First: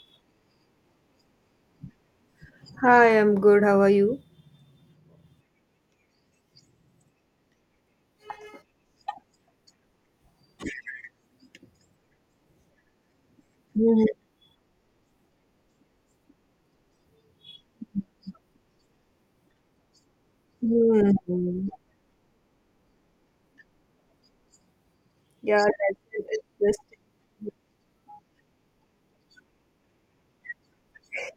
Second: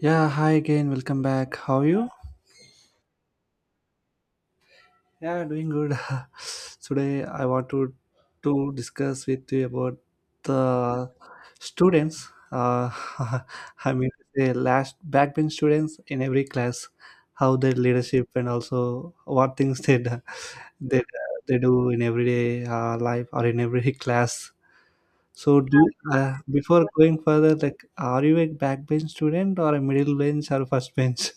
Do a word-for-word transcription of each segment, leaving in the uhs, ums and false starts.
Yeah, hi again. Welcome back. How are you? Hi, I'm good. How are you? Yeah, doing good. Today I want to to discuss with you about the students. Uh, I Mhm. mean, the last backbench students in every class, how their leadership and also what things they do, they, they Mhm. do in everyday uh, life or in every class. Yeah, So, do that's it. uh, It's just before going further, like, are you a backbench student or a middle bench or first bench?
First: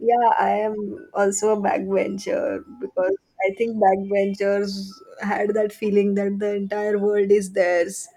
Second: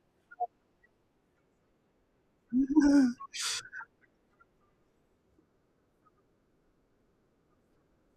yeah, I am also a backbencher because I think backbenchers had that feeling that the entire world is theirs.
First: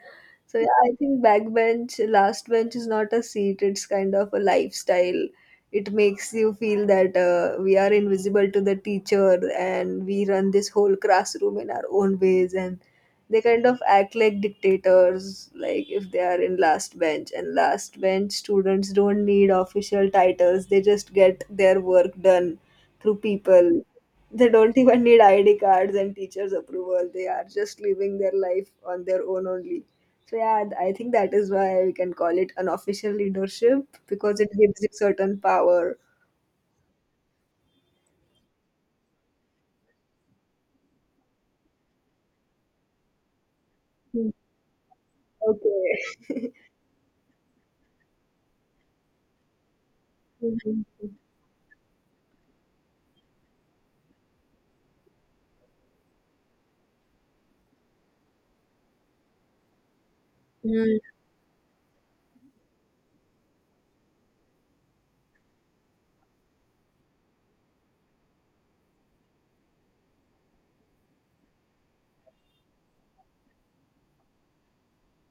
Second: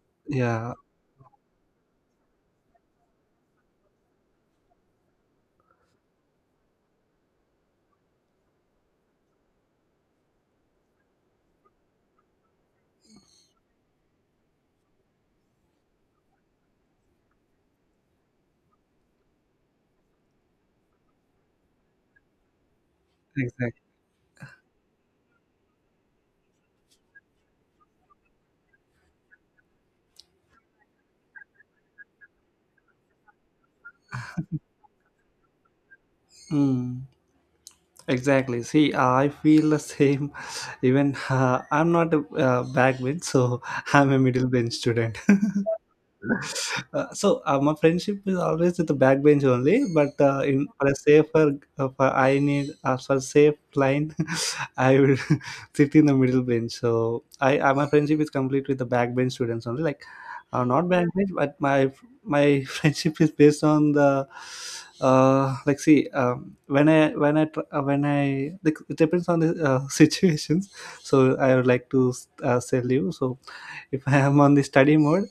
So Yeah, yeah, I think backbench, last bench is not a seat, it's kind of a lifestyle. It makes you feel that uh, we are invisible to the teacher and we run this whole classroom in our own ways, and they kind of act like dictators. Like if they are in last bench, and last bench students don't need official titles, they just get their work done through people. exactly. They don't even need ID cards and teachers approval, they are just living their life on their own only. So yeah, th- I think that is why we can call it unofficial leadership, because it gives you certain power. Mm, exactly. See, I feel the same. Even uh, I'm not a uh, back bench, so I'm a Mm. middle bench student. Okay. Uh, so uh, my friendship is always with the backbench only, but uh, Mm, in for a mm, safer, uh, for I need, uh, for safe line, I will sit in the middle bench. So I, uh, my friendship is complete with the backbench students only, like, uh, not backbench, but my my friendship is based on the, uh like, see, um, when i when i tr- uh, when I, like, it depends on the, uh, situations. So I would like to, uh, tell you. So if I am on the study mode,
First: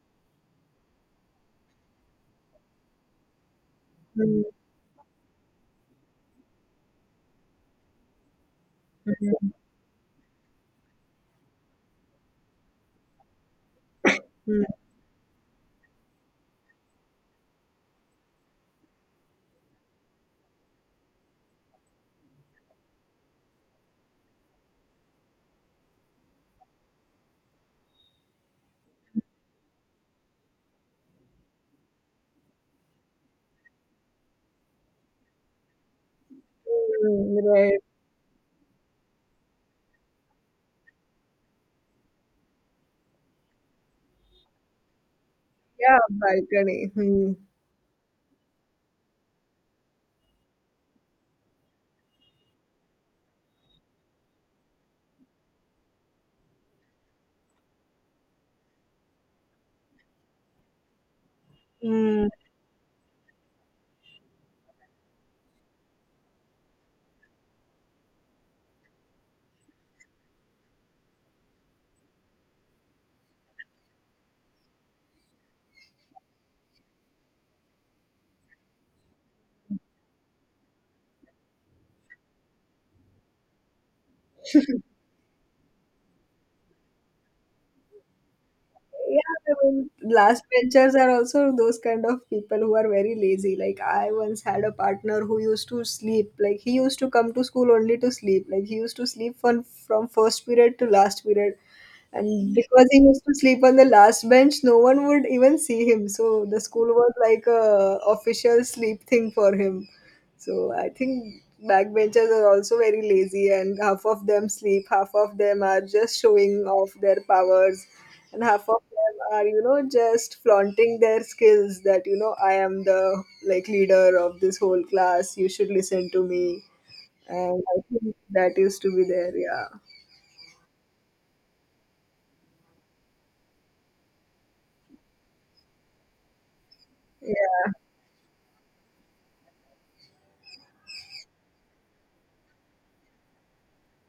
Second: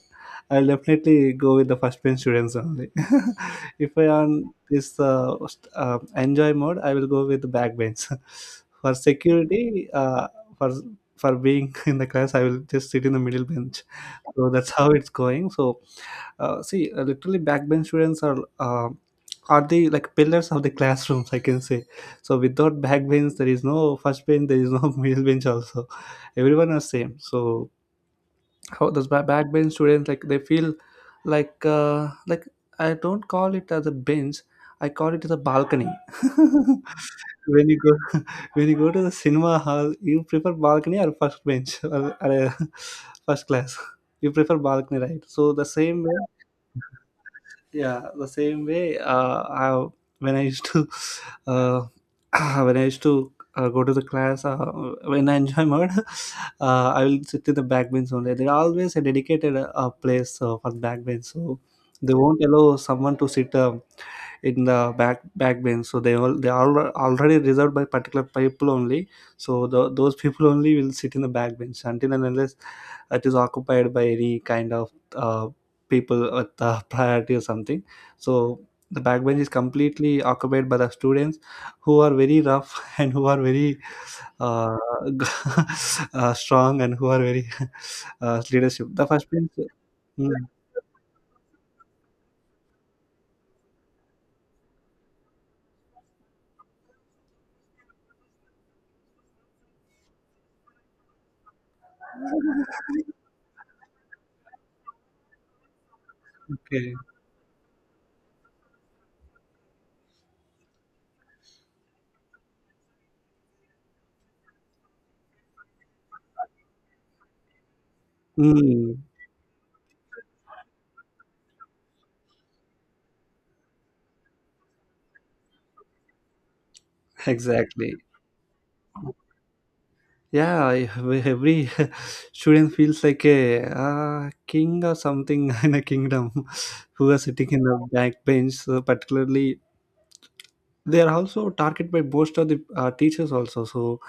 I'll definitely go with the first bench students only. If I mm, on this, uh, st- uh, enjoy mode, I will go with the back bench. For mm, security, uh, for for being in the class, I will just sit in the middle bench. So that's mm. how it's going. So, uh, see, uh, literally, backbench students are. Uh, are the, like, pillars of the classrooms, I can say. So without back bench, there is no first bench, there is no middle bench also, everyone are same. So how those ba- backbench students, like, they feel, like, uh, like, I don't call it as a bench. I call it as a balcony. Mm, when you right. go When you go to the cinema hall, you prefer balcony or first bench, or, or uh, first class. You prefer balcony, right? So the Yeah, same way. balcony. Yeah, the same way uh I, when I used to uh when I used to, uh, go to the class, uh, when I enjoy mode. uh, I will sit in the back bench only. There are always a dedicated, uh, uh, place, uh, for back bench. So they Hmm. won't allow someone to sit, um, in the back back bench. So they all they are already reserved by particular people only. So the those people only will sit in the back bench, until and unless it is occupied by any kind of, uh, people with, uh, priority or something. So the backbench is completely occupied by the students who are very rough, and who are very, uh, uh, strong, and who are very uh, leadership, the first Yeah, bench. I mean, Mm, last benchers are also those kind of people who are very lazy. Like I once had a partner who used to sleep. Like he used to come to school only to sleep. Like he used to sleep from from first period to last period. And because he used to sleep on the last bench, no one would even see him. So the school okay. was like a official sleep thing for him. So I think backbenchers are also very lazy, and half of them sleep, half of them are just showing off their powers, and half of Mm, them are, you know, just flaunting their skills, that you know, I am the like leader of this whole class, you should listen to me. And I exactly. think that used to be there. Yeah. Yeah, I- every student feels like a, uh, king or something, in a kingdom, who are sitting in Yeah. the back bench. So particularly, they are also targeted by most of the, uh, teachers also. So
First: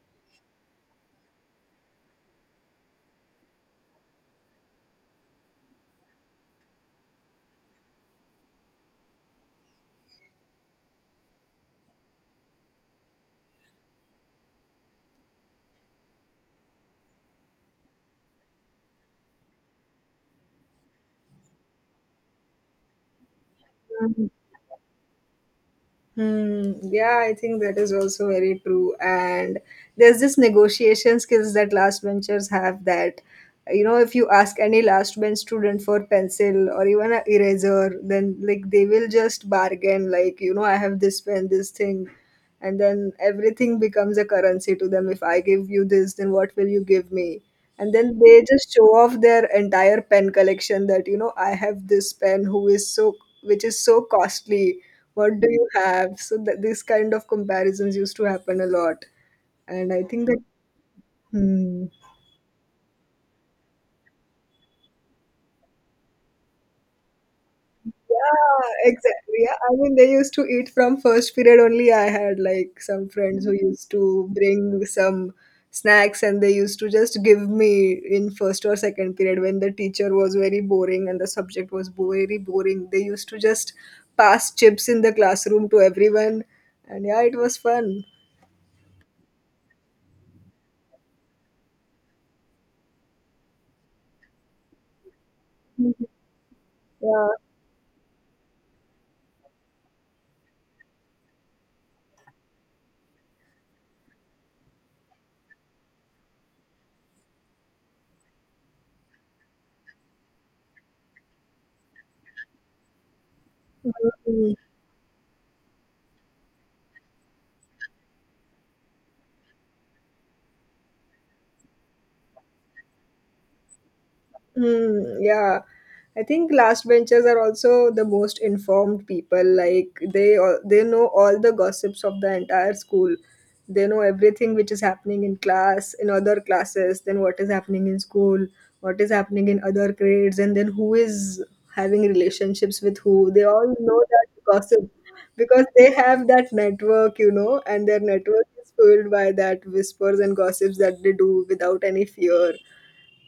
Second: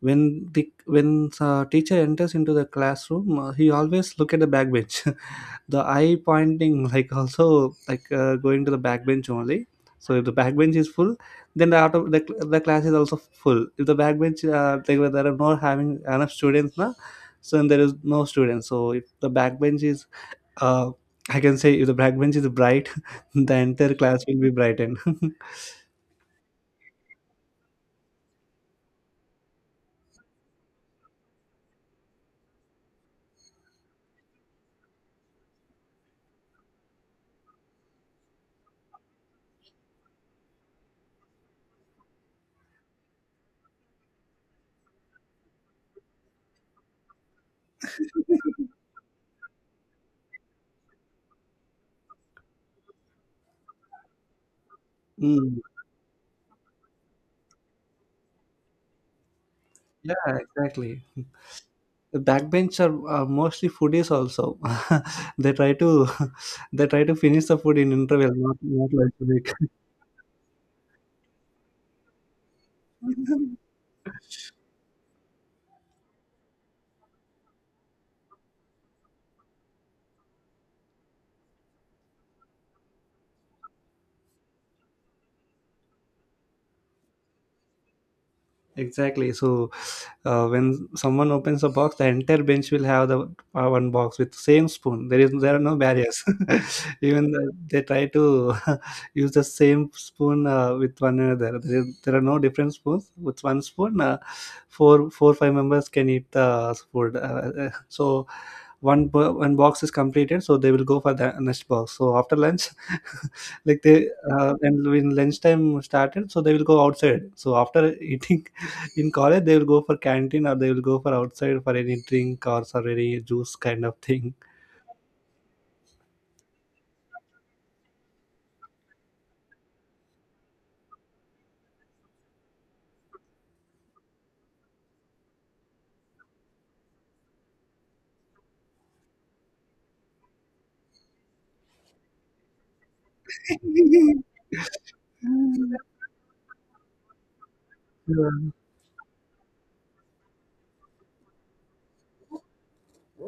when the when uh, teacher enters into the classroom, uh, he always look at the back bench. The eye pointing, like, also, like, uh, going to the back bench only. So if the back bench is full, then the, auto, the, cl- the class is also full. If the back bench, uh, like, where there are not having enough students now, so then there is no students. So if the back bench is uh, I can say, if the back bench is bright, the entire class will be brightened. Hmm. Yeah, I think that is also very true. And there's this negotiation skills that last benchers have that, you know, if you ask any last bench student for pencil or even an eraser, then like they will just bargain, like, you know, I have this pen, this thing. And then everything becomes a currency to them. If I give you this, then what will you give me? And then they just show off their entire pen collection, that you know, I have this pen who is so, which is so costly, what do Mm, you have? So that these kind of comparisons used to happen a lot. And I yeah, think that, exactly. hmm. The backbench are, are mostly foodies also. they try to They try to finish the food in interval, not Yeah, not like, exactly. break. Yeah. I mean, they used to eat from first period only. I had like some friends who used to bring some snacks, and they used to just give me in first or second period when the teacher was very boring and the subject was bo- very boring. They used to just pass chips in the classroom to everyone. And yeah, it was fun. Exactly. So, uh, when someone opens a box, the entire bench will have the, uh, one box with same spoon. There is there are no Mhm. barriers. Yeah. Even the, they try to use the same spoon, uh, with one another. There, is- there are no different spoons. With one spoon, uh, four four five members can eat the food. Uh, so one bo- one box is completed, so they will go for the next box. So after lunch, like they Mm. uh, and when lunchtime started, so they will go outside. So after eating in college, they will go for canteen or they will go for outside for any drink or for any juice kind of thing. Hmm, yeah. I think last benchers are also the most informed people. Like they all, they know all the gossips of the entire school. They know everything which is happening in class, in other classes, then what is happening in school, what is happening in other grades, and then who is having relationships with who. They all know that gossip because they have that network, you know, and their network Yeah, is filled by that whispers and gossips that they do without any fear.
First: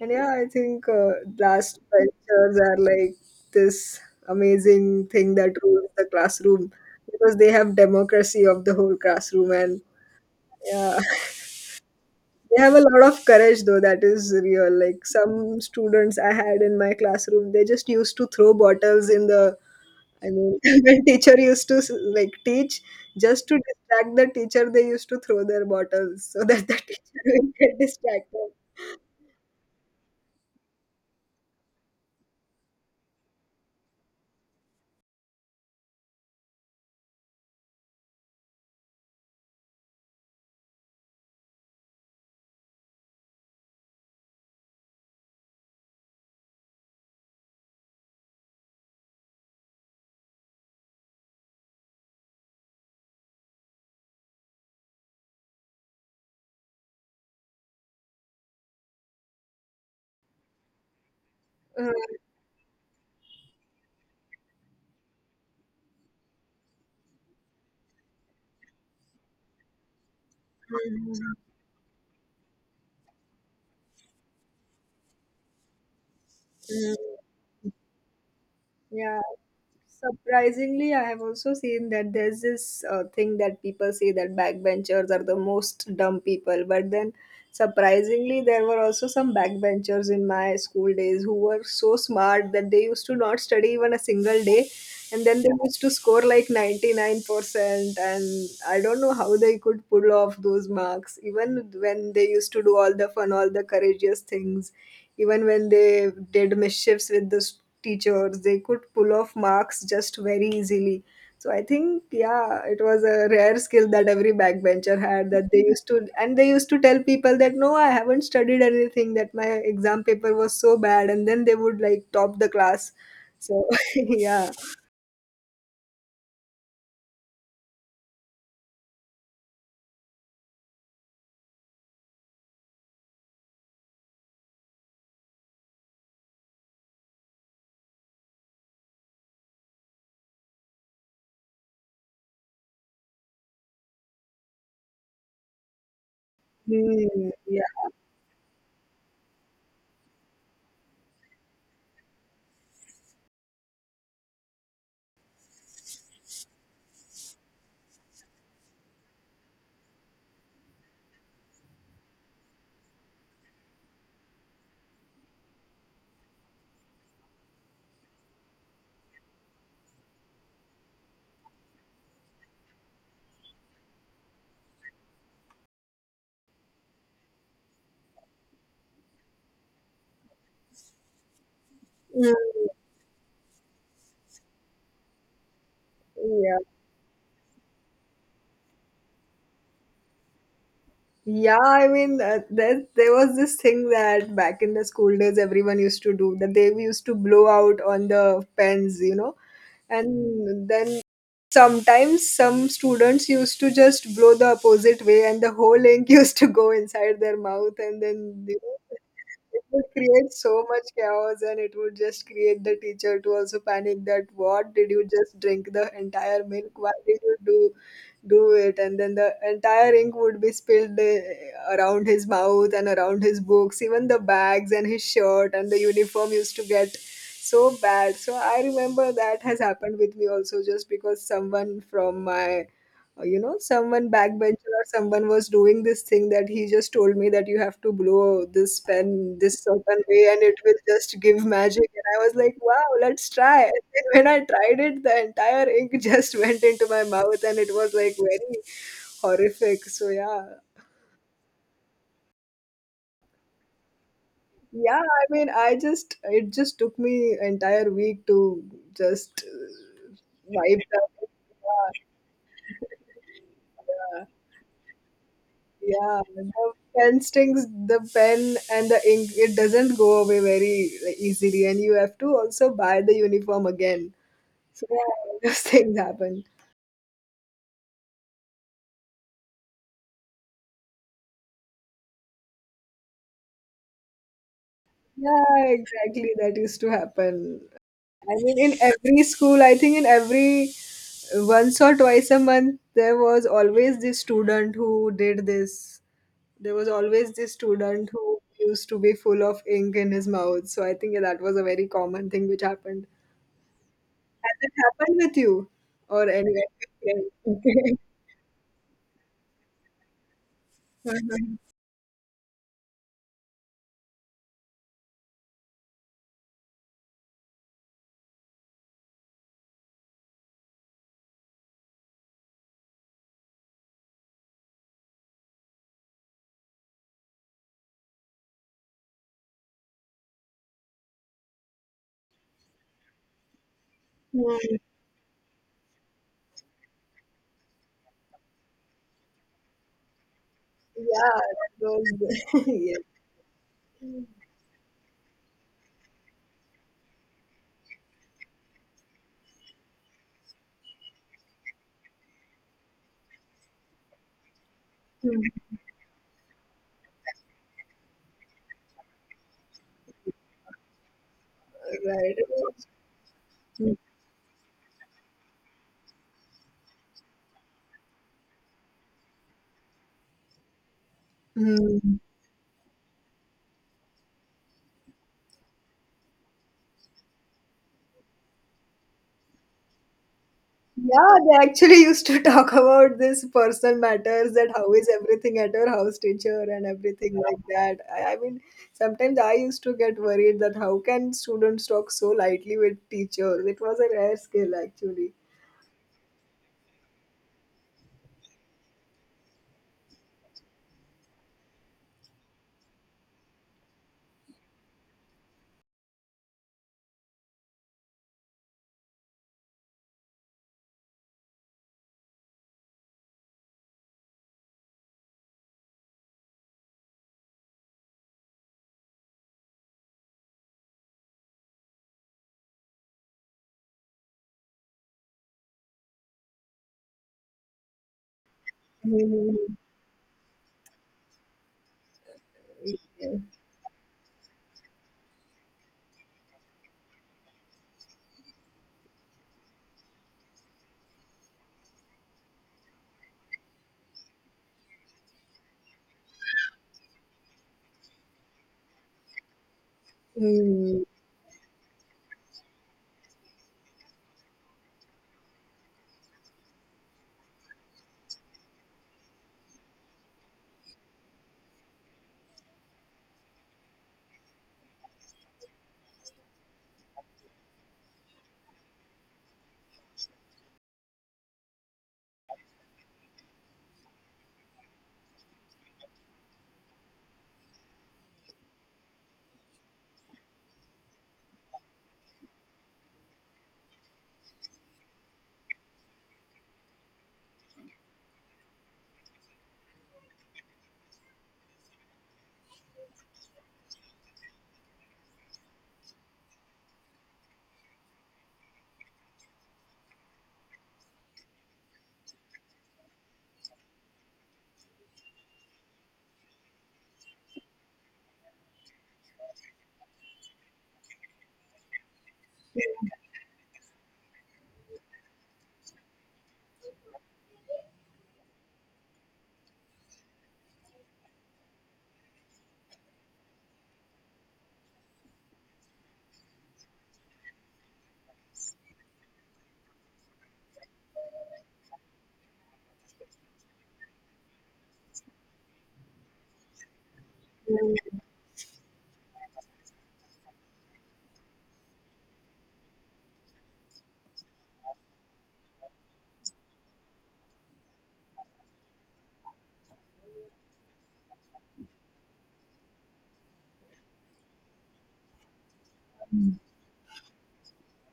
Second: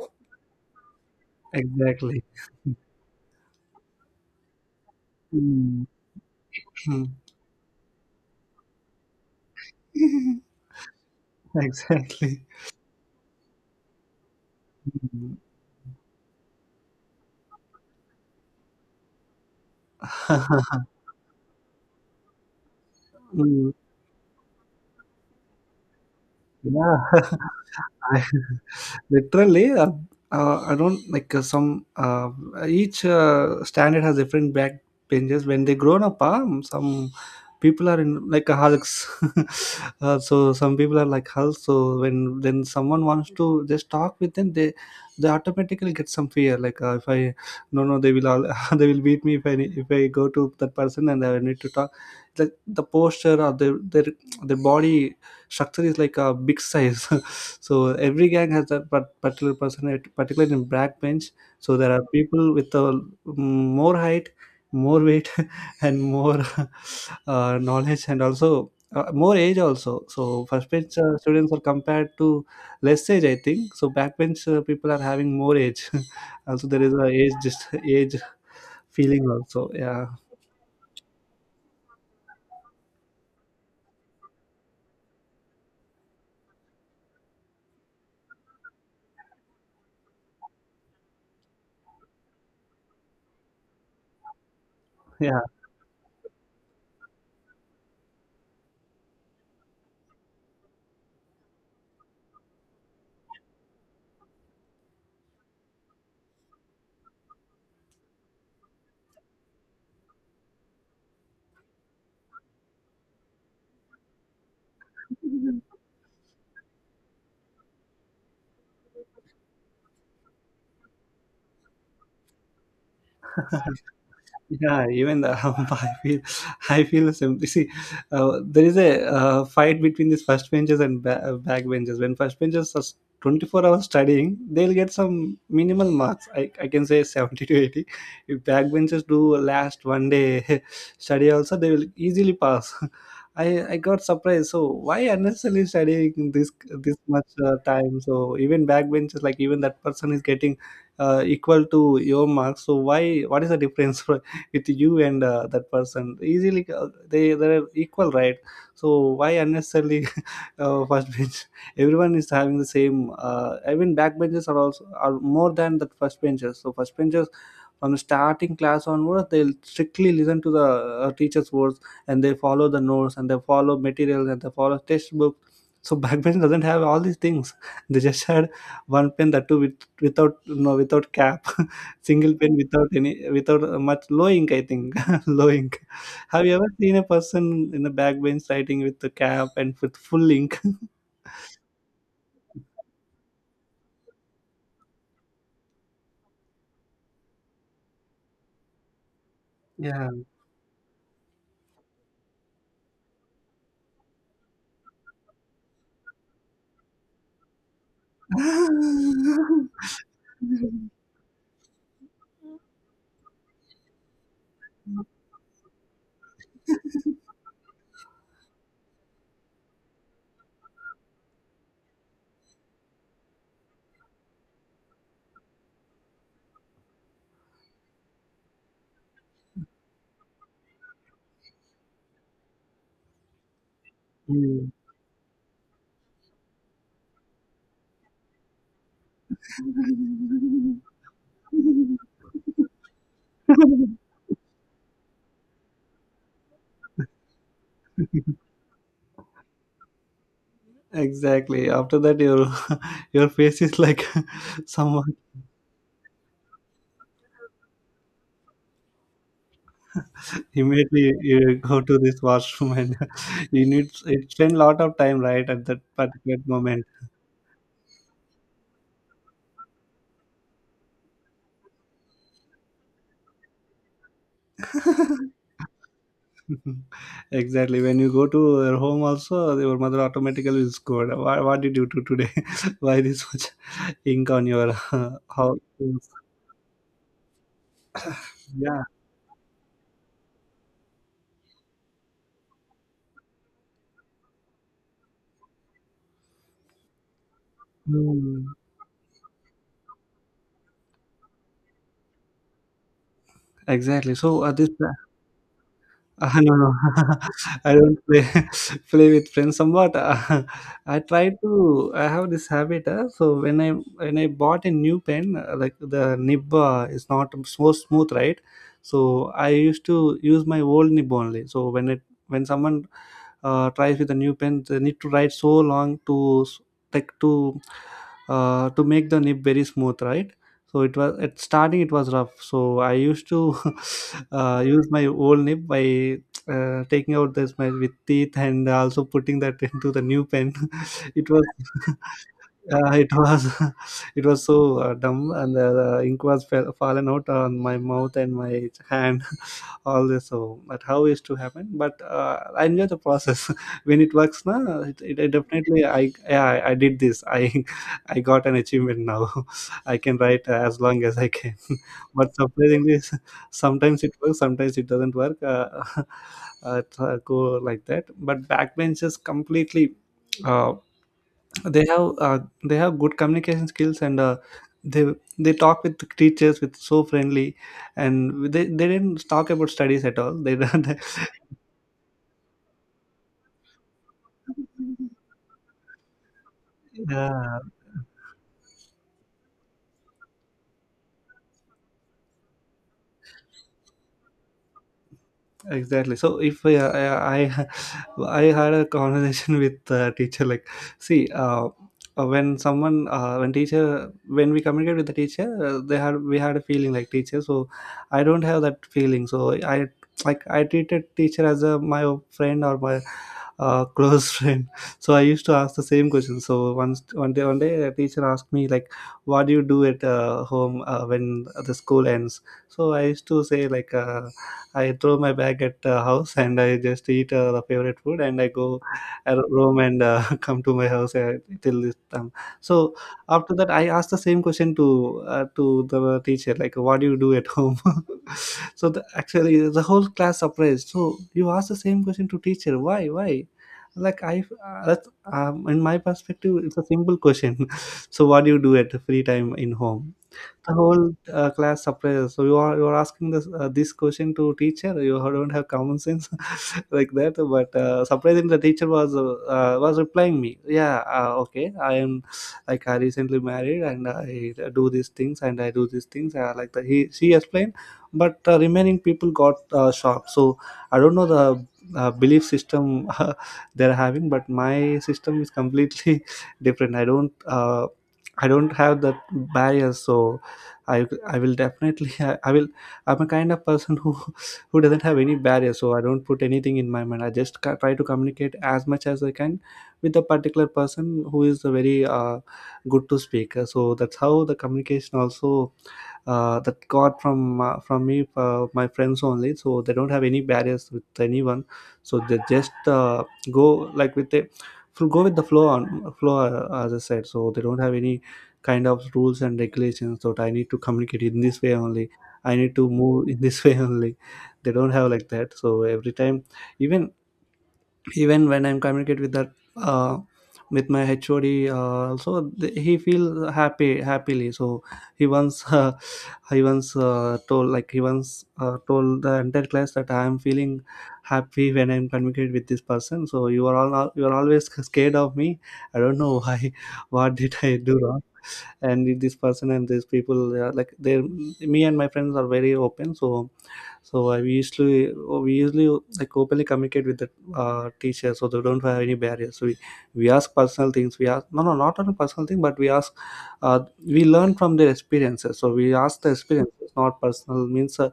And yeah, I think uh, blast exactly. cultures are like this amazing thing that Mm. rules the classroom, Mm. because they have democracy of the whole classroom. And yeah, Exactly. they have a lot of courage though. That is real. Like Mm. some students I had in my classroom, they just used to throw bottles in the. I mean, when teacher used to like teach, just to distract the teacher. They used to throw their bottles so that the Yeah, teacher would get I, distracted. literally, uh, uh, I don't like, uh, some. Uh, each, uh, standard has different back benches. When they grown up, um, some people are in like a hulks. Uh, so some people are like hulks. So when then someone wants to just talk with them, they they automatically get some fear. Like, uh, if I no, no, they will all, they will beat me if I if I go to that person, and I need to talk. Like the posture or their their their body structure is like a big size. So every gang has that par- particular person, at- particularly in backbench. So Uh, there are people with a, mm, more height, more weight, and more, uh, knowledge, and also, uh, more age also. So first bench, uh, mm, students are compared to less age, I think. So backbench, uh, people are having more age. Also, there mm, is a age, just age yeah. feeling also. Yeah. Surprisingly, I have also seen that there's this uh, thing that people say that backbenchers are the most dumb people. But then, surprisingly, there were also some backbenchers in my school days who were so smart that they used to not study even a single day. And Yeah. then they used to score like ninety-nine percent. And I don't know how they could pull off those marks, even when they used to do all the fun, all the courageous things, even when they did mischiefs with the s- teachers, they could pull off marks just very easily. So I think, yeah, it was a rare skill that every backbencher had, that they used to, and they used to tell people that no, I haven't studied anything, that my exam paper was so bad. And then they would like top the class. So, yeah. Yeah, even the I feel, I feel, simply, see. Uh, there is a, uh, fight between these first benches and ba- uh, back benches. When first benches are, s- twenty-four hours studying, they'll get some minimal marks. I, I can say seventy to eighty. If back benches do a last one day study also, they will easily pass. I, I got surprised. So why unnecessarily studying this this much, Mm, uh, yeah. time? So even backbenchers, like, even that person is getting, uh, equal to your marks. So why? What is the difference? With you and, uh, that person, easily, uh, they they're equal, right? So why unnecessarily, uh, first bench, everyone is having the same, uh, even back benches are also are more than the first benches. So first benches, from the starting class onwards, they'll strictly listen to the, uh, teacher's words, and they follow the notes, and they follow materials, and they follow textbook. So backbench doesn't have all these things. They just had one pen, that too with, without, no, without cap, Mm, single pen without any, without uh, much low ink, I think. Low ink. Have you yeah. ever seen a person in the backbench writing with the cap and with full ink? Yeah, I mean, uh, there, there was this thing that back in the school days, everyone used to do, that they used to blow out on the pens, you know, Yeah. and then sometimes some students used to just blow the opposite way, and the whole ink used to go inside their mouth, and then you know, it would create so much chaos, and it would just create the teacher to also panic, that what did you just drink the entire milk? Why did you do do it? And then the entire ink would be spilled uh, around his mouth and around his books, even the bags and his shirt and the uniform used to get so bad. So I remember that has happened with me also, just because someone from my, uh, you know, someone Mm. backbencher or someone was doing this thing, that he just told me that you have to blow this pen this certain way and it will just give magic. And I was like, wow, let's try. And then when I tried it, the entire ink just went into my mouth, and it was like very horrific. So yeah. Exactly. After that, your your face is like Yeah, someone. I mean, I just, it just took me entire week to just uh, wipe that. Immediately you go to Yeah. this washroom, and you need Yeah. it, spend lot of time, right, at that Yeah, particular the moment. pen stings, the pen and the ink. It doesn't go away very like, easily, and you have to also buy the uniform again. So yeah, those things happen. Exactly. When you go to your home, also your mother automatically will scold. What, what did you do today? Why this much ink on your uh, house? Yeah, exactly. That used to happen. I mean, in Yeah. every school, I think in every once or twice a month, there was always this student who did this. There was always this student who Hmm. used to be full of ink in his mouth. So I think that was a very common thing which happened. Exactly. So Has at this, it happened with you or Uh, any of no, your no. friends? I Okay. don't play, play with friends. Somewhat, uh, I try Uh-huh. to. I have this habit. Uh, so when I when I bought a new pen, uh, like, the nib, uh, is not so smooth, right? So I used to use my old nib only. So when it when someone uh, tries with a new pen, they need to write so long to s- like to uh, to make the nib very smooth, right? So it was at starting it was rough. So i used to uh, Hmm. use my old nib by uh, taking out this my with teeth and also putting that into the new pen. it Yeah, was that was uh, yes. it was Hmm. it was so uh, dumb, and the, the ink was fell, fallen out on my mouth and my hand. All this. So but how is to happen? But uh, i enjoy the process when it works, na. It, it, I definitely i yeah I, I did this. I i got an achievement now. i can write uh, as long as i can. But Right. surprisingly, s- sometimes it works, sometimes it doesn't work. Uh, uh, it, uh, go like that. But backbenchers completely, uh, they have Hmm. uh, they have good communication skills, and uh, they they talk with teachers with so friendly, and they, they didn't talk about studies at all. They don't. Yeah, they actually used to talk about this personal matters, that how is everything at your house teacher and everything Yeah, like that. I, I mean, sometimes I used to get worried that how can students talk so lightly with teachers? It was a rare skill actually. exactly. So if I I, I I had a conversation with the teacher, like, see. Uh, uh, when someone uh, when teacher when we communicate with the teacher, uh, they had we had a feeling like teacher. So i don't have that feeling, so i like I treated teacher as a my friend or my uh, close friend. So i used to ask the same question. So once one day one day a teacher asked me, like, what do you do at uh, home uh, when the school ends? So i used to say like, uh, I throw my bag at the house and I just eat uh, the favorite food and I go. I Hmm. roam and uh, come to my house uh, till this time. So Yeah. after that, I asked the same question to uh, to the teacher, like, "What do you do at home?" So the, actually, the whole class surprised. So you ask the same question to teacher? Why? Why? Like I, uh, that's, um, in my perspective, it's a simple question. So what do you do at free time in home? The Hmm. whole uh, class surprises. So you are you are asking this uh, this question to teacher? You don't have common sense. Like that. But uh, surprisingly, the teacher was uh, uh, was replying me. Yeah, uh, okay. I am like I recently married and I do these things and I do these things. Uh, like the, he she explained, but uh, remaining people got uh, shocked. So I don't know the uh, belief system they're having, but my system is completely different. I don't. Uh, I don't have that barrier. So I I will definitely I, I will I'm a kind of person who who doesn't have any barrier, so I don't put anything in my mind. I just ca- try to communicate as much as I can with a particular person who is a very uh, good to speak. Uh, So that's how the communication also uh, that got from uh, from me uh, my friends only. So they don't have any barriers with anyone. So they just uh, go like with the fl- go with the flow on flow, uh, as I said. So they don't have any kind of rules and regulations that I need to communicate in this way only. I need to move in this way only. They don't have like that. So every time, even even when I'm communicate with that uh, with my H O D, uh, also th- he feel happy happily. So he once uh, he once uh, told like he once uh, told the entire class that I am feeling happy when I'm communicate with this person. So you are all you are always scared of me. I don't know why. What did I do wrong? And need this person and these people they are like they me and my friends are very open. So so I we usually we usually like openly communicate with the uh, teacher. So they don't have any barriers. We we ask personal things. We ask, no, no, not on a personal thing, but we ask, uh, we learn from their experiences. So we ask the experiences, not personal, means uh,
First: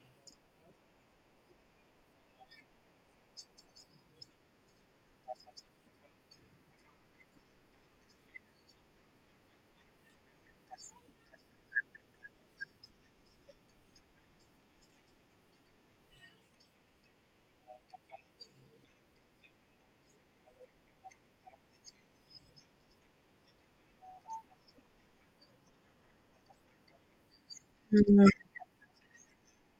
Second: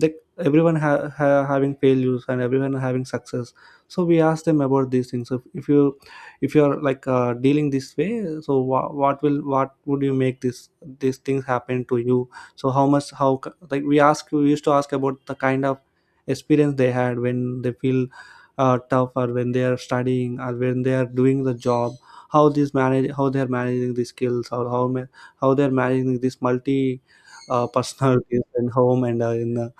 like everyone ha- ha- having failures and everyone having success. So we ask them about these things. So if you if you're like uh, dealing this way, so wha- what will what would you make this these things happen to you? So how much how c- like we ask we used to ask about the kind of experience they had when they feel uh, tough or when they are studying or when they are doing the job. How these manage, how they are managing the skills, or how ma- how they are managing this multi uh, Hmm. personalities in home and uh, in uh,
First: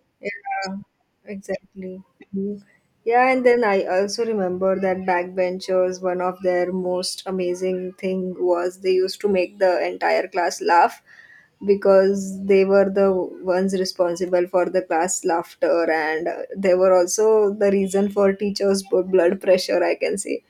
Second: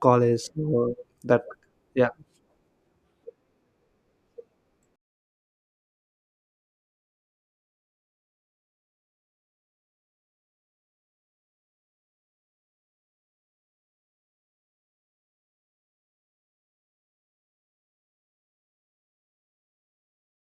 college. Yeah, So that, exactly. yeah, Mhm. Yeah, and then I also remember that backbenchers, one of their most amazing thing was they used to make the entire class laugh, because they were the ones responsible for the class laughter. And uh, they were also the reason for teachers' blood pressure, I can say.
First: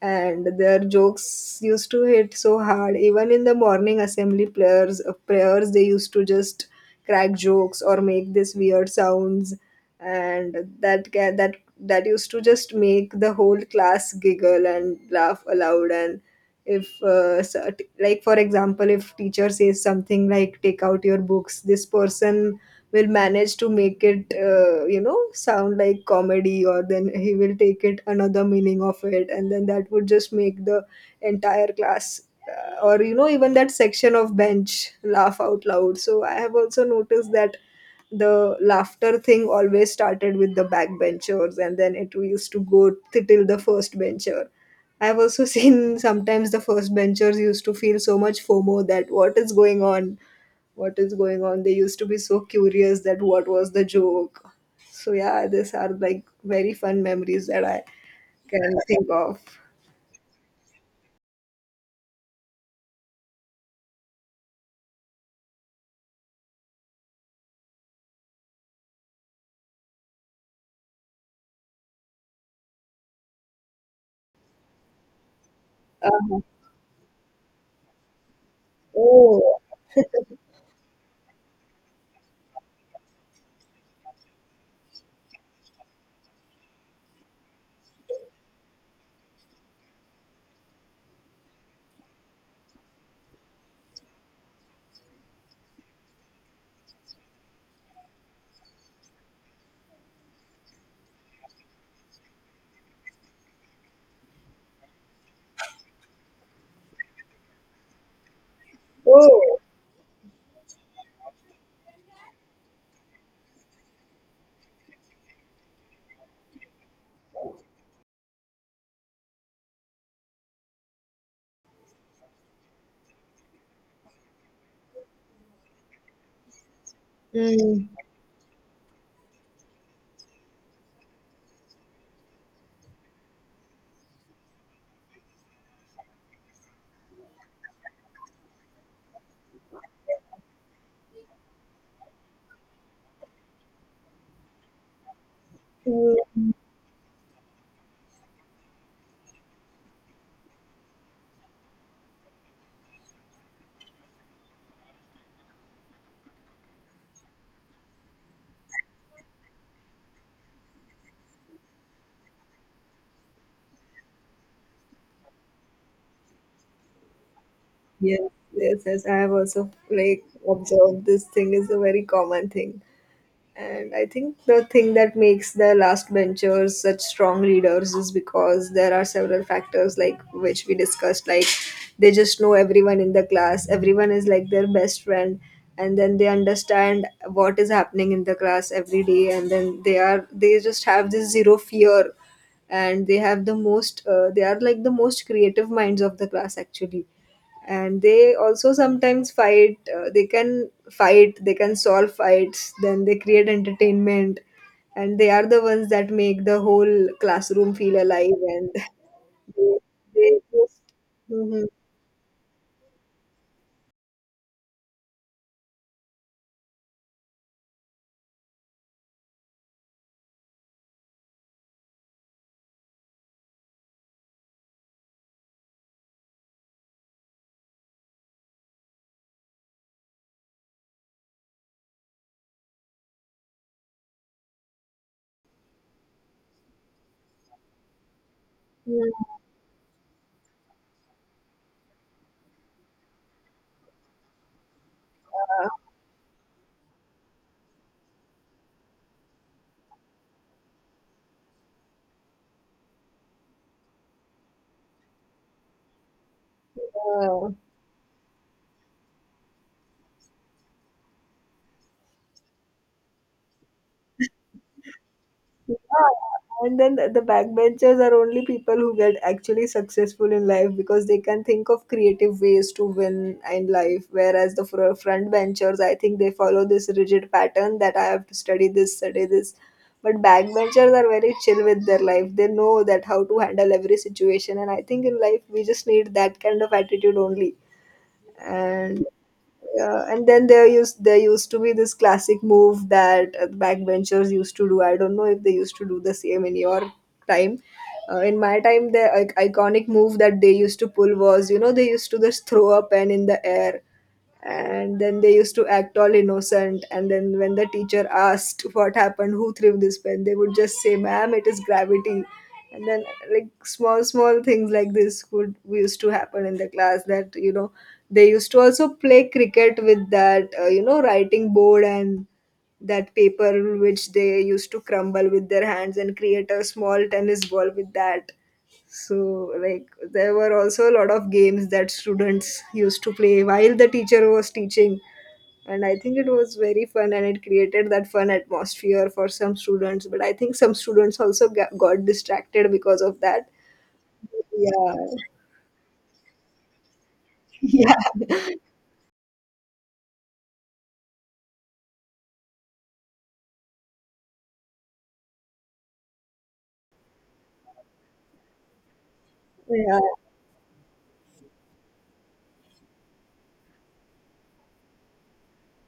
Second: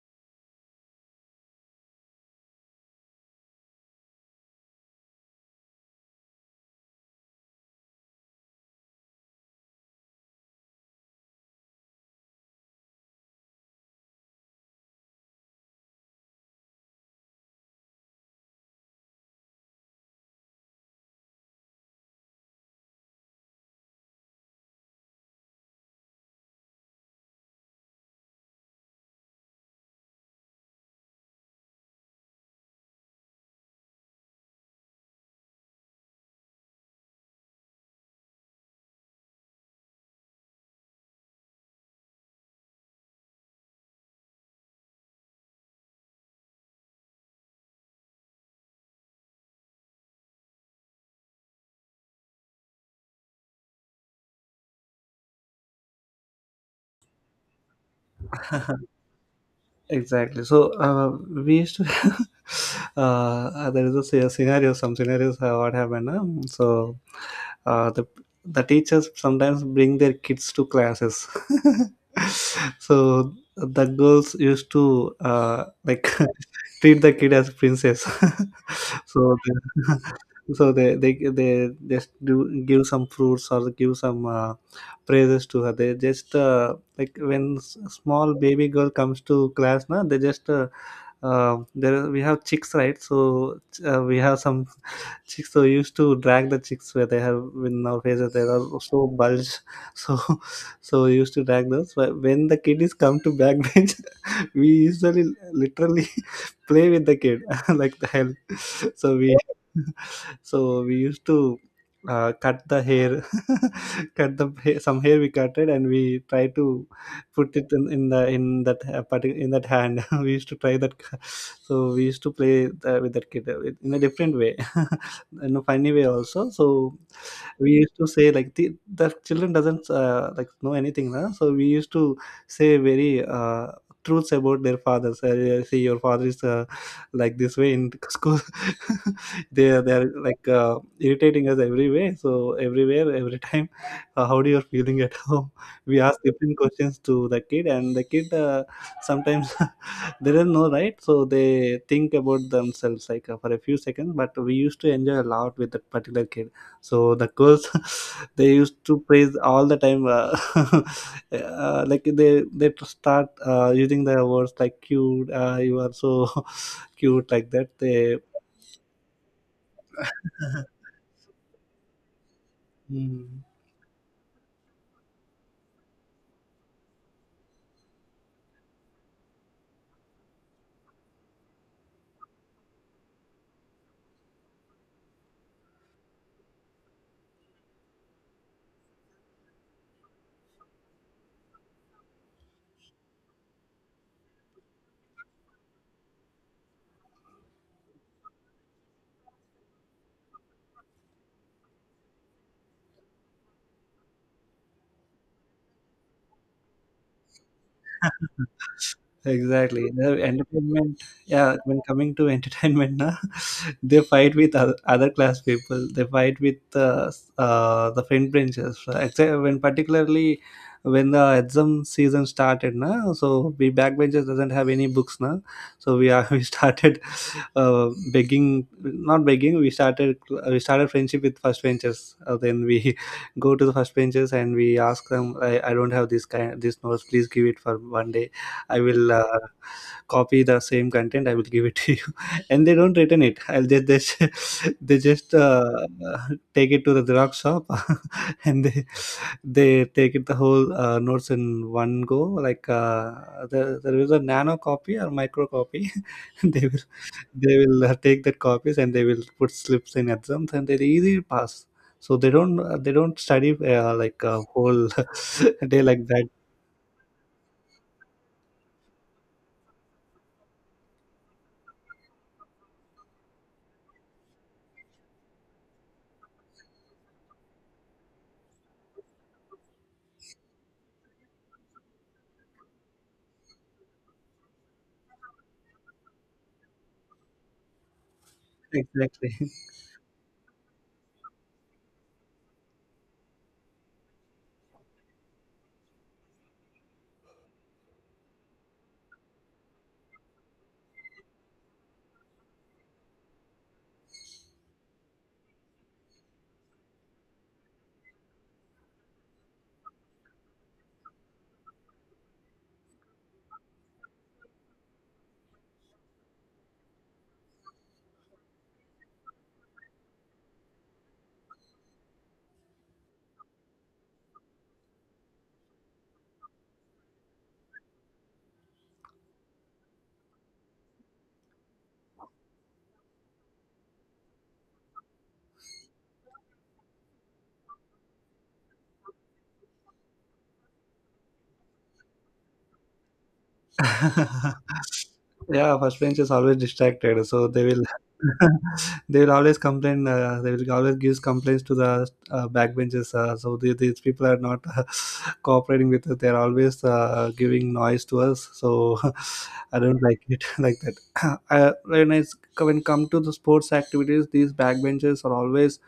And their jokes used to hit so hard, even in the morning assembly prayers, uh, prayers they used to just crack jokes or make this weird sounds. And that ca- that that used to just make the whole class giggle and laugh aloud. And if uh, so- like for example, if teacher says something like take out your books, this person will manage to make it, uh, you know, sound like comedy, or then he will take it another meaning of it, and then that would just make the entire class, uh, or you know, even that section of bench laugh out loud. So I have also noticed that the laughter thing always started with the backbenchers, and then it used to go t- till the first bencher. I've also seen sometimes the first benchers used to feel so much FOMO that what is going on, what is going on. They used to be so curious that what was the joke. So yeah, these are like very fun memories that I can think of. exactly. So uh, we used to uh, there is a sce- scenario. Some scenarios uh, what happened. uh, so uh, the the teachers sometimes bring their kids to classes. So the girls used to uh, like treat the kid as princess. So Oh. the- so they they they just do give some fruits or give some uh, praises to her. They just uh, like when s- small baby girl comes to class, na. They just uh, uh, there we have chicks, right? So uh, we have some chicks who used to drag the chicks where they have in our faces. They are so bulge. So so we used to drag those. But when the kid is come to backbench, we usually literally play with the kid like the hell. So we Oh. so we used to uh, cut the hair. Cut the hair, some hair we cut it and we try to put it in, in the in that uh, parti- in that hand. We used to try that c- so we used to play the, with that kid uh, with- in a different way in a funny way also. So we Mm, used to say like the, the children doesn't uh, like know anything, huh? So we used to say very uh, truths about their fathers. Uh, yeah, see, your father is uh, like this way in school. They are they are like uh, irritating us every way. So everywhere, every time, uh, how do you feeling at home? We ask mm. different questions to the kid, and the kid uh, sometimes they don't know, right? So they think about themselves like uh, for a few seconds. But we used to enjoy a lot with that particular kid. So the girls, they used to praise all the time. Uh, uh, like they they start uh, using the words like cute. Uh, you are so cute, like that they yes yes yes I have also like observed this thing is a very common thing. Mm. And I think the thing that makes the last benchers such strong leaders is because there are several factors like which we discussed, like they just know everyone in the class, everyone is like their best friend, and then they understand what is happening in the class every day, and then they are they just have this zero fear, and they have the most uh, they are like the most creative minds of the class actually, and they also sometimes fight, uh, they can fight, they can solve fights, then they create entertainment, and they are the ones that make the whole classroom feel alive. And they, Exactly. The they just entertainment, yeah, Mhm. when coming to entertainment, na, they fight with other, other class people. They fight with uh, s- uh, the friend branches. Uh, Except when particularly when the exam season started, na, so we backbenchers doesn't have any books, na, so we are we started uh, begging, not begging. We started we started friendship with first benchers. Uh, then we go to the first benchers and we ask them, I, I don't have this kind this notes. Please give it for one day. I Yeah. will uh, copy the same content. I will give it to you, and they don't return it. I'll just they, just- they just uh, take it to the Xerox shop, and they they take it the whole uh, notes in one go. Like uh, there, there is a nano copy or micro copy. They will Yeah. they will uh, take that copies and they will put slips in exams and they're easy pass. So they don't uh, they don't study uh, like a whole Yeah, day like that. and then the backbenchers are only people who get actually successful in life because they can think of creative ways to win in life. Whereas the fr- front benchers, I think they follow this rigid pattern that I have to study this, study this. But backbenchers are very chill with their life. They know that how to handle every situation, and I think in life we just need that kind of attitude only. And Exactly. uh, and then there used there used to be this classic move that uh, backbenchers used to do. I don't know if they used to do the same in your time. Uh, in my time, the I- iconic move that they used to pull was, you know, they used to just throw a pen in the air, and then they used to act all innocent. And then when the teacher asked what happened, who threw this pen, they would just say, "Ma'am, it is gravity." And then like small small things like this would used to happen in the class that you know they used to also play cricket with that, uh, you know, writing board, and that paper which they used to crumble with their hands and create a small tennis ball with that. So like there were also a lot of games that students used to play while the teacher was teaching, and I think it was very fun and it created that fun atmosphere for some students, but I think some students also got, got distracted because of that. Yeah. Yeah, first bench is always distracted, so they will Yeah. they will always complain. Uh, they will always give complaints to the uh, back benches. Uh, so the, these people are not uh, cooperating with us. They are always uh, giving noise to us. So I Yeah. don't like it. Like that. I, when it's when come to the sports activities, these back benches are always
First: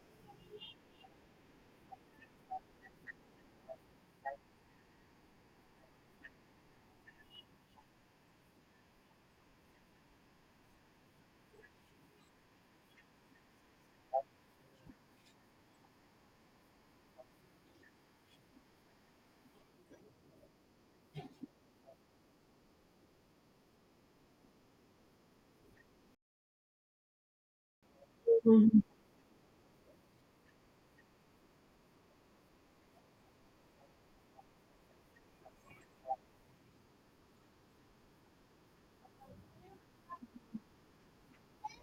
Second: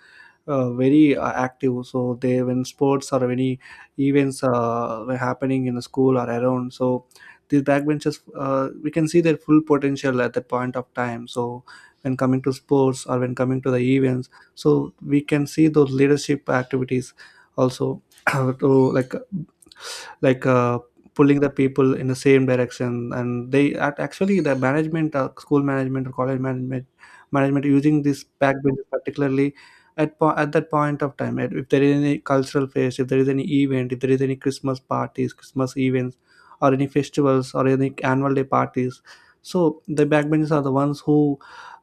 uh, very uh, active. So they when sports or any events uh, were happening in the school or around, so these backbenchers uh, we can see their full potential at that point of time. So when coming to sports or when coming to the events, so we can see those leadership activities also. to Like like uh, pulling the people in the same direction. And they act- actually the management, uh, school management or college management, management using this Mhm. backbenches particularly at, po- at that point of time, at- if there is any cultural phase, if there is any event, if there is any Christmas parties, Christmas events or any festivals or any annual day parties, so the backbenchers are the ones who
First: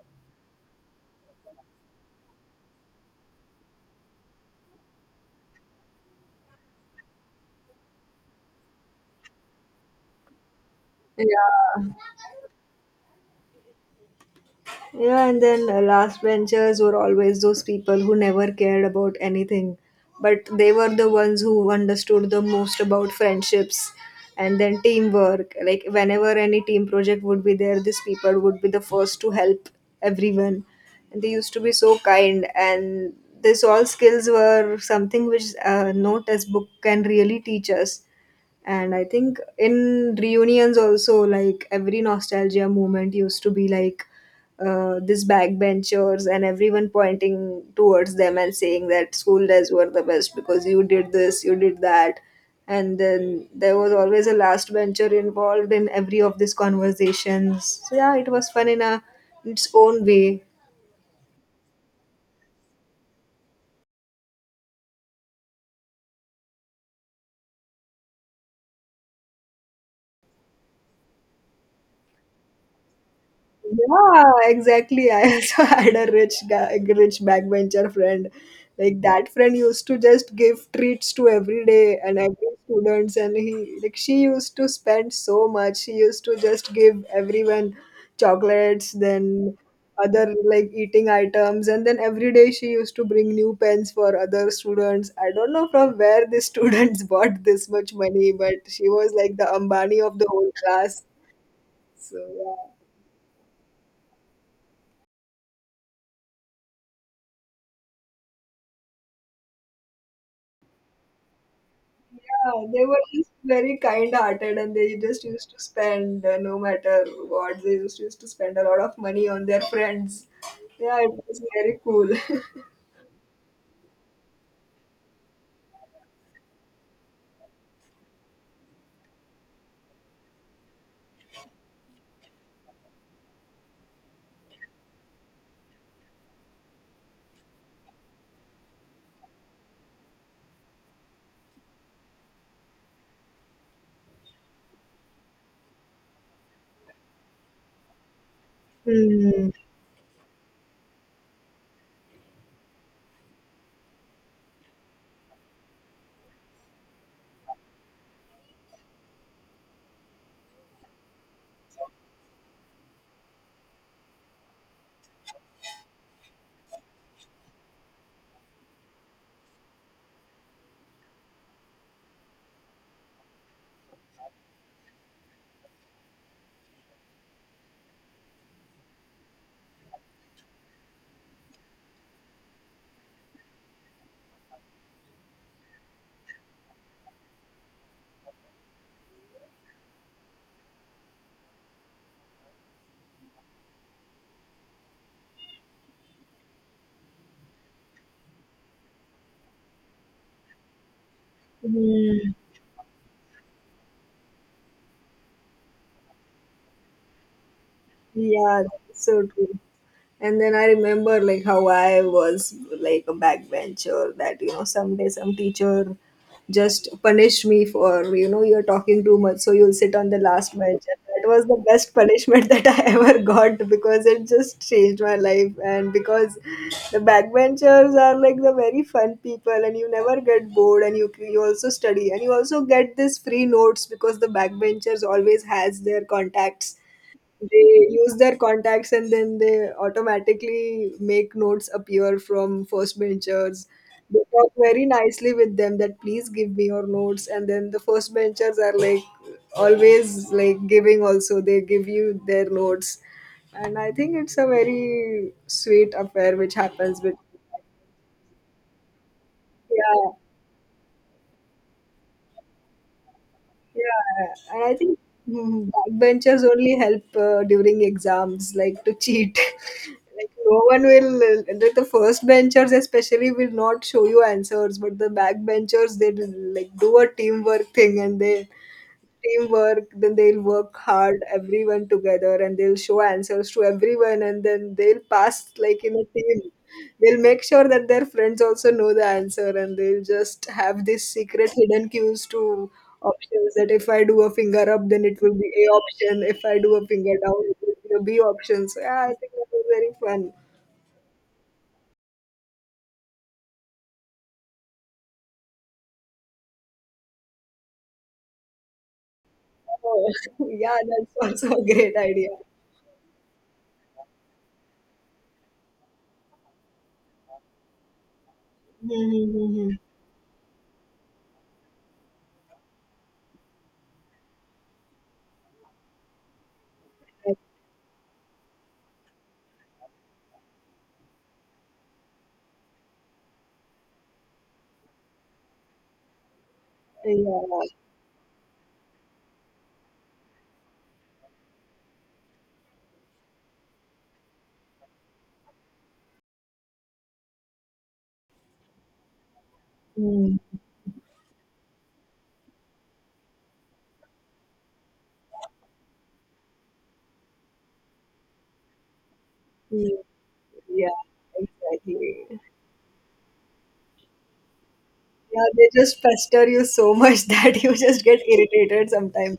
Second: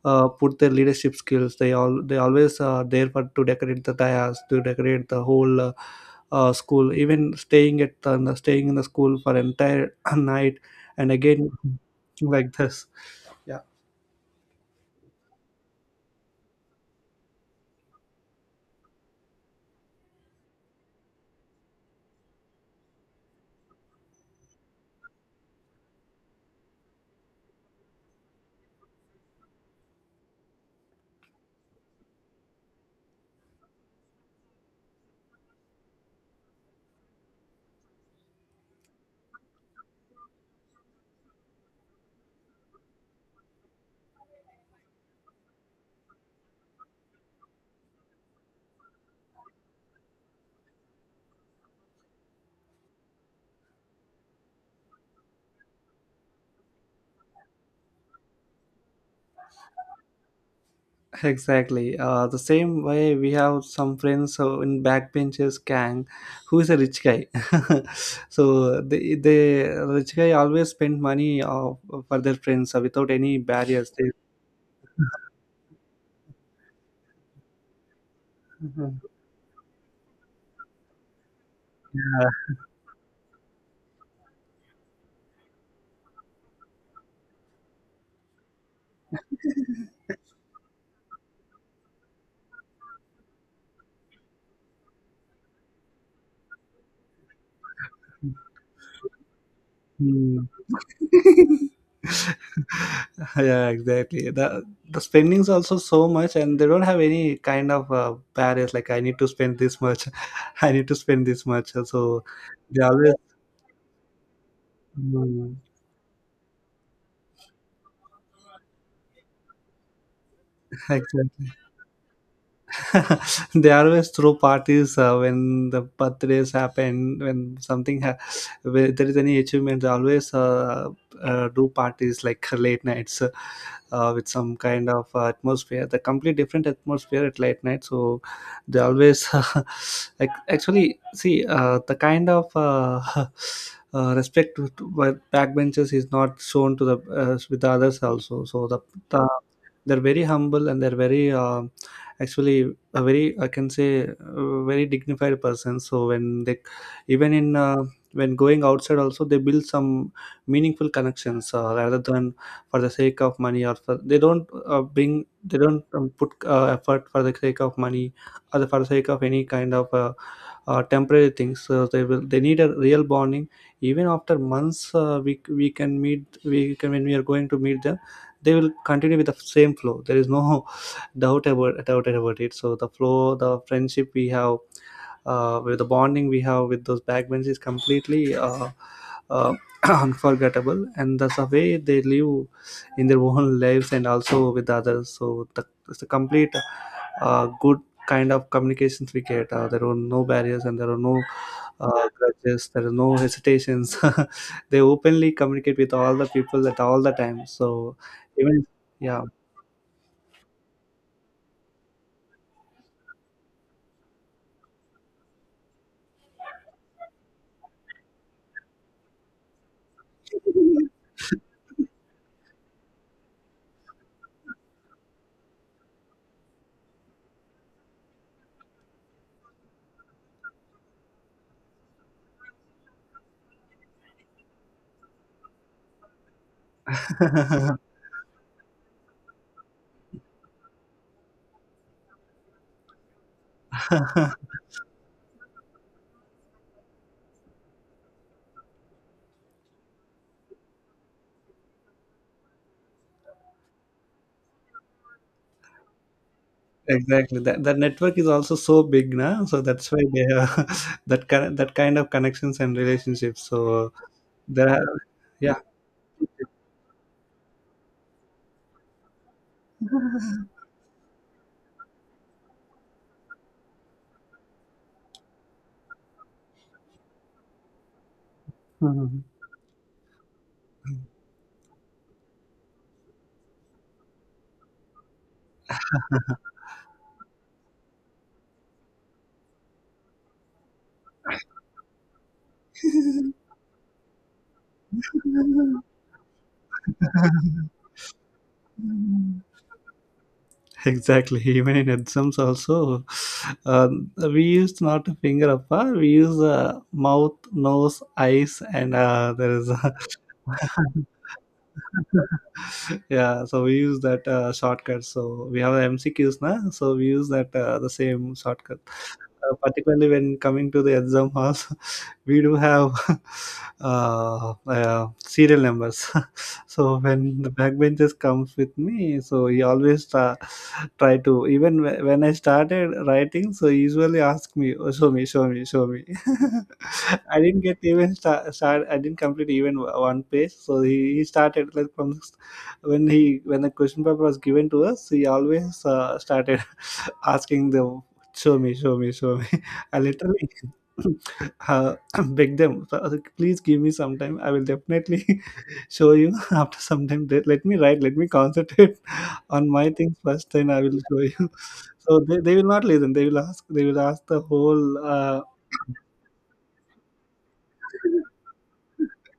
uh, put their leadership skills. They all they always are there for to decorate the dais, to decorate the whole uh, uh, school, even staying at the, staying in the school for entire night and again Yeah. like this. Yeah, Yeah, and then uh, last benchers were always those people who never cared about anything, but they were the ones who understood the most about friendships and then teamwork. Like, whenever any team project would be there, these people would be the first to help everyone. And they used to be so kind, and these all skills were something which uh, no textbook can really teach us. And I think in reunions also, like every nostalgia moment used to be like uh, this backbenchers and everyone pointing towards them and saying that school days were the best because you did this, you did that. And then there was always a last bencher involved in every of these conversations. So yeah, it was fun in a its own way. exactly, uh, the same way we have some friends uh, in backbenchers gang who is a rich guy. So the the rich guy always spend money uh, for their friends uh, without any barriers. They- Yeah, exactly. I also had a rich guy, rich backbencher friend. Mhm. Like that friend used to just give treats to every day and Yeah. every students, and he like she used to spend so much. She used to just give everyone chocolates, then other like eating items, and then every day she used to bring new pens for other students. I don't know from where the students bought this much money, but she was like the Ambani of the Hmm. whole class. So yeah. Yeah, exactly. The the spending's also so much, and they don't have any kind of uh, barriers like I need to spend this much. I need to spend this much. So Yeah, they they were always just very kind-hearted, and they just used Mm, to spend, uh, no matter what, they just used to spend a lot of money on their friends. Yeah, it exactly. was very cool. They always throw parties uh, when the birthdays happen, when something ha- where there is any achievement, they always uh, uh, do parties like late nights, uh, uh, with some kind of uh, atmosphere, the complete different atmosphere at late night. So they always like actually see uh, the kind of uh, uh, respect to, to by backbenchers is not shown to the uh, with the others also. So the, the Hmm. they're very humble, and they're very um actually a very I can say a very dignified person. So when they even in uh, when going outside also they build some meaningful connections uh, rather than for the sake of money or for, they don't uh, bring they don't um, put uh, effort for the sake of money or for the sake of any kind of uh, uh, temporary things. So they will they need a real bonding. Even after months, uh, we, we can meet, we can when we are going to meet them, they will continue with the same flow. There is no doubt about doubt about it. So the flow, the friendship we have uh, with the bonding we have with those backbenches is completely uh, uh, unforgettable. And that's the way they live in their own lives and also with others. So the, it's a complete uh, good kind of communications we get. Uh, there are no barriers, and there are no uh, Hmm. grudges, there are no hesitations. They openly communicate with all the people at all the time. So Yeah, even that's yeah. so true. And then I remember like how I was like a backbencher that you know someday some teacher just punished me for you know you're talking too much so you'll sit on the last bench, and that was the best punishment that I ever got because it just changed my life. And because the backbenchers are like the very fun people and you never get bored, and you you also study and you also get this free notes because the backbenchers always has their contacts. They use their contacts and then they automatically make notes appear from first benchers. They talk very nicely with them that please give me your notes, and then the first benchers are like always like giving, also they give you their notes, and I think it's a very sweet affair which happens with Exactly. That the network is also so big now, so that's why yeah. they have that kind that kind of connections and relationships. So Yeah, and there I are, think yeah. mm, backbenchers only help uh, during exams, like to cheat. Like no one will, uh, like the first benchers especially will not show you answers, but the backbenchers they do, like do a teamwork thing, and they teamwork then they'll work hard everyone together and they'll show answers to everyone and then they'll pass like in a team. They'll make sure that their friends also know the answer, and they'll just have this secret hidden cues to options that if I do a finger up then it will be A option, if I do a finger down it will be a B option. So yeah, I think Mhm. that was very fun. Exactly. Even in exams also, um, we used not a finger apart. We use uh, mouth, nose, eyes, and uh, there is. Oh, yeah, that's also a great idea. Yeah, so we use that uh, shortcut. So we have MCQs now, so we use that uh, the same shortcut uh, Mm-hmm. particularly when coming to the exam halls. We do have uh, uh, serial numbers. So when the backbenches comes with me, so he always try, try to even wh- when I started writing, so he usually ask me, oh, show me, show me, show me. Yeah. I didn't get even start, start. I didn't complete even o- one page. So he, he started like from s- when he when the question paper was given to us. He always uh, started asking the show me, show me, show me. I Mm. literally uh, begged them, "So, uh, please give me some time. I will definitely show you after some time. Let let me write. Let me concentrate on Mm. my things first. Then I Yeah, will show you." So exactly. they, they will not listen. They will ask. They will ask the whole. Uh, Yeah, they just pester you so much that you just get irritated sometimes.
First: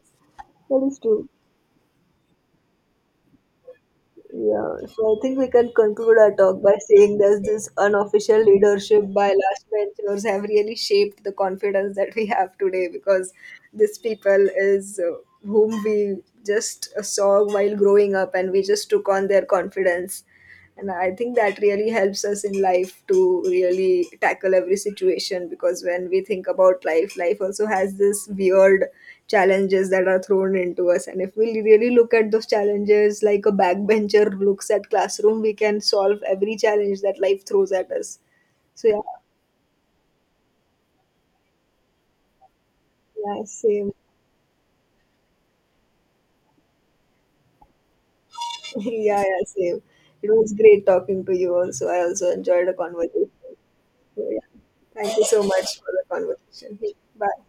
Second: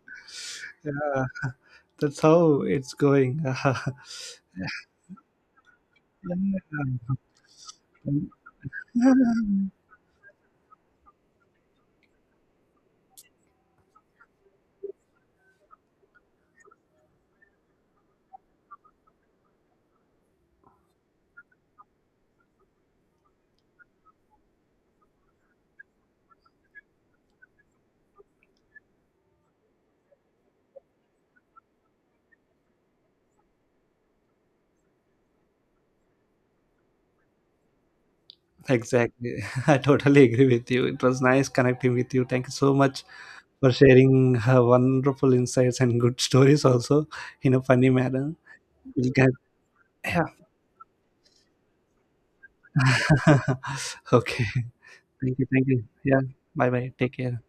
That is Yeah, true. that's how it's going. Yeah. So I think we can conclude our talk by Yeah. saying that this unofficial leadership by last mentors have really shaped the confidence that we have today, because this people is uh, whom we just saw while growing up, and we just took on their confidence, and I think that really helps us in life to really tackle every situation because when we think about life, life also has this weird challenges that are thrown into us, and if we really look at those challenges like a backbencher looks at classroom, we can solve every challenge that life throws at us. So yeah. Exactly. I totally agree with you. It was nice connecting with you. Thank you so much Yeah, for same. sharing uh, wonderful insights and good stories also in a funny manner. We'll Yeah, get, yeah, same. yeah. It was great talking to you also, I also enjoyed the conversation. So Okay. yeah, thank you Thank so you. Thank much you. for the Yeah. Bye conversation. bye. Take Bye. care.